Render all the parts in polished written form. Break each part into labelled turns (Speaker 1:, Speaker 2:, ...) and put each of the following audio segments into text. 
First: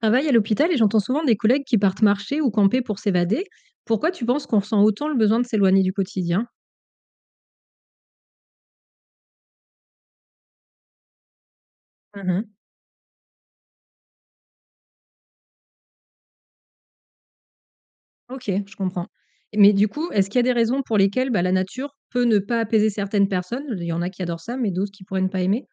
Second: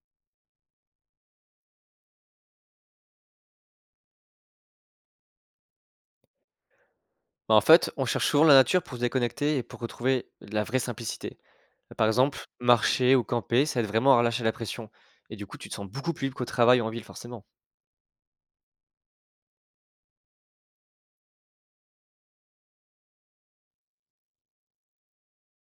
Speaker 1: Travaille à l'hôpital et j'entends souvent des collègues qui partent marcher ou camper pour s'évader. Pourquoi tu penses qu'on ressent autant le besoin de s'éloigner du quotidien?
Speaker 2: Bah, en fait, on cherche souvent la nature pour se déconnecter et pour retrouver de la vraie simplicité. Par exemple,
Speaker 1: Mhm.
Speaker 2: marcher ou camper, ça aide vraiment à relâcher la pression. Et du coup, tu te sens beaucoup plus libre qu'au travail ou en ville, forcément.
Speaker 1: Ok, je comprends. Mais du coup, est-ce qu'il y a des raisons pour lesquelles bah, la nature peut ne pas apaiser certaines personnes? Il y en a qui adorent ça, mais d'autres qui pourraient ne pas aimer.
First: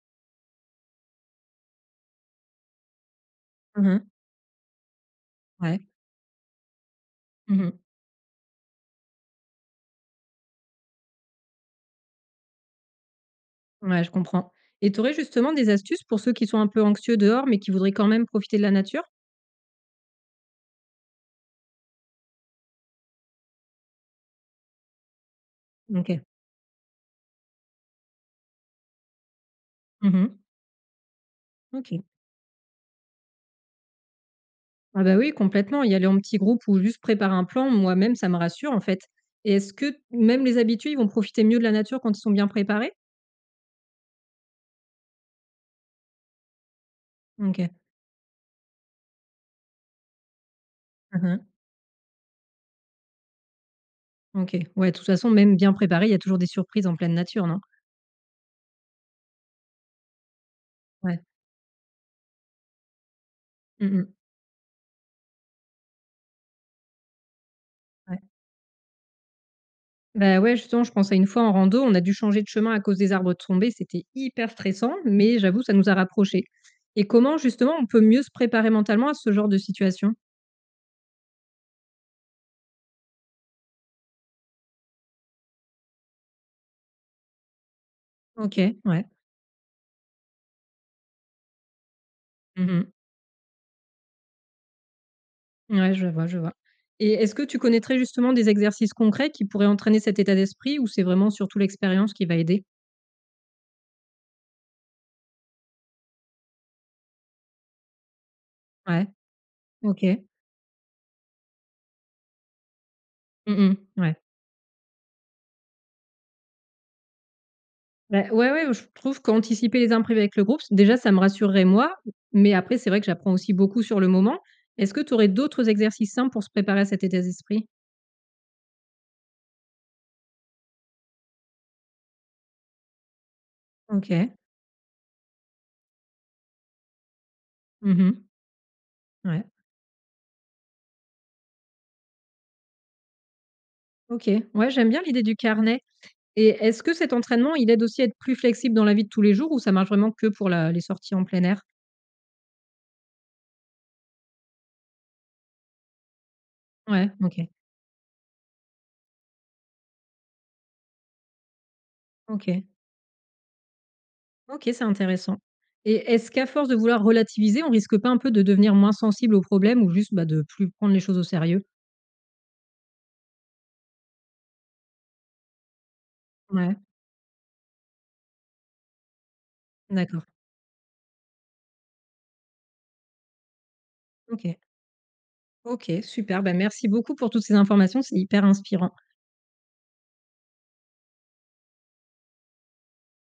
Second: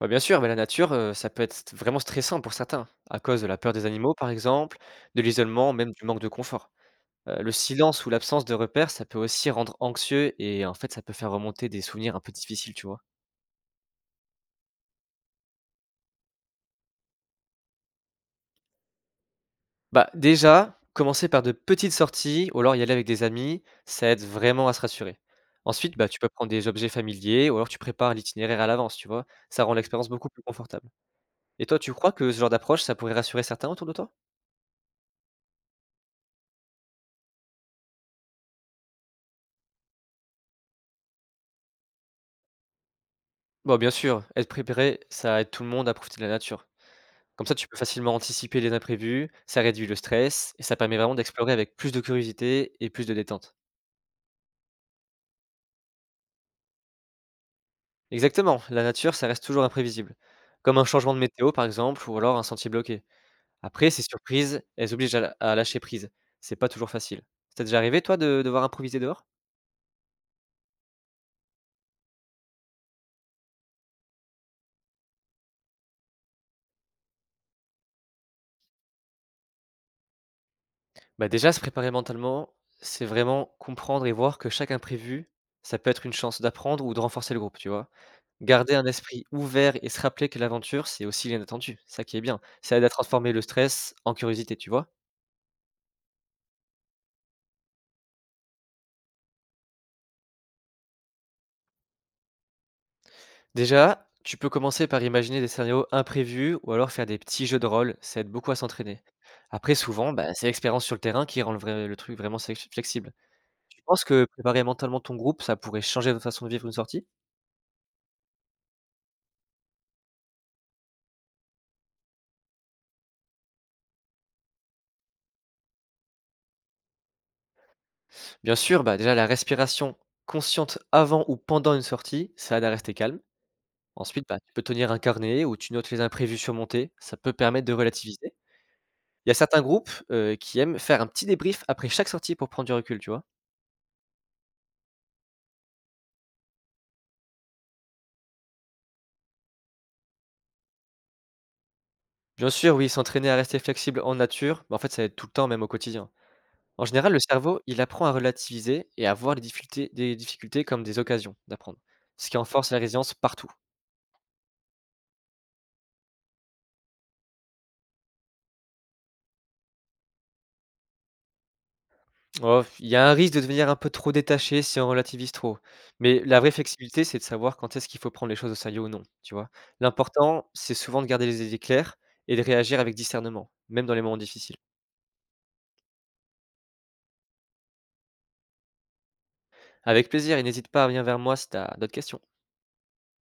Speaker 2: Bah, bien sûr, mais la nature, ça peut être vraiment stressant pour certains, à cause de la peur des
Speaker 1: Mhm.
Speaker 2: animaux, par exemple, de l'isolement,
Speaker 1: Ouais.
Speaker 2: même du manque de confort. Le
Speaker 1: Mhm.
Speaker 2: silence ou l'absence de repères, ça peut aussi rendre anxieux et en fait, ça peut faire remonter des souvenirs un peu difficiles, tu vois.
Speaker 1: Ouais, je comprends. Et tu aurais justement des astuces pour ceux qui sont un peu anxieux dehors, mais qui voudraient quand même profiter de la nature?
Speaker 2: Bah, déjà, commencer par de petites sorties ou alors y aller avec des amis, ça aide vraiment à se rassurer. Ensuite, bah, tu
Speaker 1: Ok.
Speaker 2: peux prendre des objets familiers ou alors tu prépares l'itinéraire à l'avance, tu vois? Ça rend l'expérience beaucoup plus
Speaker 1: Mhm.
Speaker 2: confortable. Et toi, tu
Speaker 1: Ok.
Speaker 2: crois que ce genre d'approche, ça pourrait rassurer certains autour de toi?
Speaker 1: Ah bah oui, complètement. Y aller en petit groupe ou juste préparer un plan, moi-même, ça me rassure en fait. Et est-ce que même les habitués, ils vont profiter mieux de la nature quand ils sont bien préparés?
Speaker 2: Bon, bien sûr, être préparé, ça aide tout le monde à profiter de la nature. Comme ça, tu
Speaker 1: OK.
Speaker 2: peux facilement anticiper les imprévus, ça réduit le stress et ça permet vraiment
Speaker 1: Mmh.
Speaker 2: d'explorer avec plus de curiosité et plus de détente.
Speaker 1: OK. Ouais, de toute façon, même bien préparé il y a toujours des surprises en pleine nature, non?
Speaker 2: Exactement, la nature, ça reste toujours imprévisible, comme un changement de
Speaker 1: Ouais.
Speaker 2: météo par exemple, ou alors un sentier bloqué. Après,
Speaker 1: Mmh
Speaker 2: ces
Speaker 1: mh.
Speaker 2: surprises, elles obligent à lâcher prise. C'est pas toujours facile. Ça t'est déjà arrivé, toi,
Speaker 1: Ouais.
Speaker 2: de devoir improviser dehors?
Speaker 1: Bah ouais, justement, je pense à une fois en rando, on a dû changer de chemin à cause des arbres tombés. C'était hyper stressant, mais j'avoue, ça nous a rapprochés. Et comment, justement, on peut mieux se préparer mentalement à ce genre de situation?
Speaker 2: Bah, déjà, se préparer mentalement, c'est vraiment comprendre et voir que chaque imprévu, ça peut être une chance d'apprendre ou de renforcer le groupe, tu vois? Garder
Speaker 1: OK,
Speaker 2: un
Speaker 1: ouais.
Speaker 2: esprit ouvert et se rappeler que l'aventure, c'est aussi l'inattendu. Ça qui est bien. Ça aide
Speaker 1: Mmh.
Speaker 2: à transformer le stress en curiosité, tu vois?
Speaker 1: Ouais, je vois, je vois. Et est-ce que tu connaîtrais justement des exercices concrets qui pourraient entraîner cet état d'esprit ou c'est vraiment surtout l'expérience qui va aider?
Speaker 2: Déjà, tu peux commencer par imaginer des scénarios imprévus ou alors faire des petits jeux de rôle. Ça aide beaucoup à s'entraîner.
Speaker 1: Ouais,
Speaker 2: Après, souvent,
Speaker 1: OK.
Speaker 2: bah, c'est l'expérience sur le terrain qui rend le truc vraiment flexible.
Speaker 1: Mmh mh,
Speaker 2: Tu penses
Speaker 1: ouais.
Speaker 2: que préparer mentalement ton groupe, ça pourrait changer votre façon de vivre une sortie?
Speaker 1: Bah, ouais, ouais, je trouve qu'anticiper les imprévus avec le groupe, c déjà ça me rassurerait moi, mais après c'est vrai que j'apprends aussi beaucoup sur le moment. Est-ce que tu aurais d'autres exercices simples pour se préparer à cet état d'esprit?
Speaker 2: Bien sûr, bah, déjà la respiration consciente avant ou pendant une sortie, ça aide à rester calme. Ensuite,
Speaker 1: OK.
Speaker 2: bah, tu peux tenir un carnet où tu notes les imprévus surmontés, ça peut permettre de relativiser.
Speaker 1: Mmh
Speaker 2: Il y a
Speaker 1: ouais.
Speaker 2: certains groupes, qui aiment faire un petit débrief après chaque sortie pour prendre du recul, tu vois?
Speaker 1: OK. Ouais, j'aime bien l'idée du carnet et est-ce que cet entraînement, il aide aussi à être plus flexible dans la vie de tous les jours ou ça marche vraiment que pour la les sorties en plein air?
Speaker 2: Bien sûr, oui, s'entraîner à rester flexible en nature, bah, en fait, ça aide tout le temps, même au quotidien. En
Speaker 1: Ouais,
Speaker 2: général, le
Speaker 1: OK,
Speaker 2: cerveau, il apprend à relativiser et à voir les difficultés des difficultés comme des occasions d'apprendre, ce qui
Speaker 1: OK.
Speaker 2: renforce la résilience partout.
Speaker 1: OK, c'est intéressant. Et est-ce qu'à force de vouloir relativiser, on risque pas un peu de devenir moins sensible aux problèmes ou juste, bah, de plus prendre les choses au sérieux?
Speaker 2: Oh, il y a un risque de devenir un peu trop détaché si on relativise trop. Mais la vraie
Speaker 1: Ouais,
Speaker 2: flexibilité, c'est de savoir quand est-ce qu'il faut prendre les choses au sérieux ou non, tu vois?
Speaker 1: d'accord.
Speaker 2: L'important, c'est souvent de garder les idées claires et de réagir avec discernement, même dans les moments difficiles.
Speaker 1: OK. OK, super. Bah, merci beaucoup pour toutes ces informations, c'est hyper inspirant.
Speaker 2: Avec plaisir et n'hésite pas à venir vers moi si tu as d'autres questions.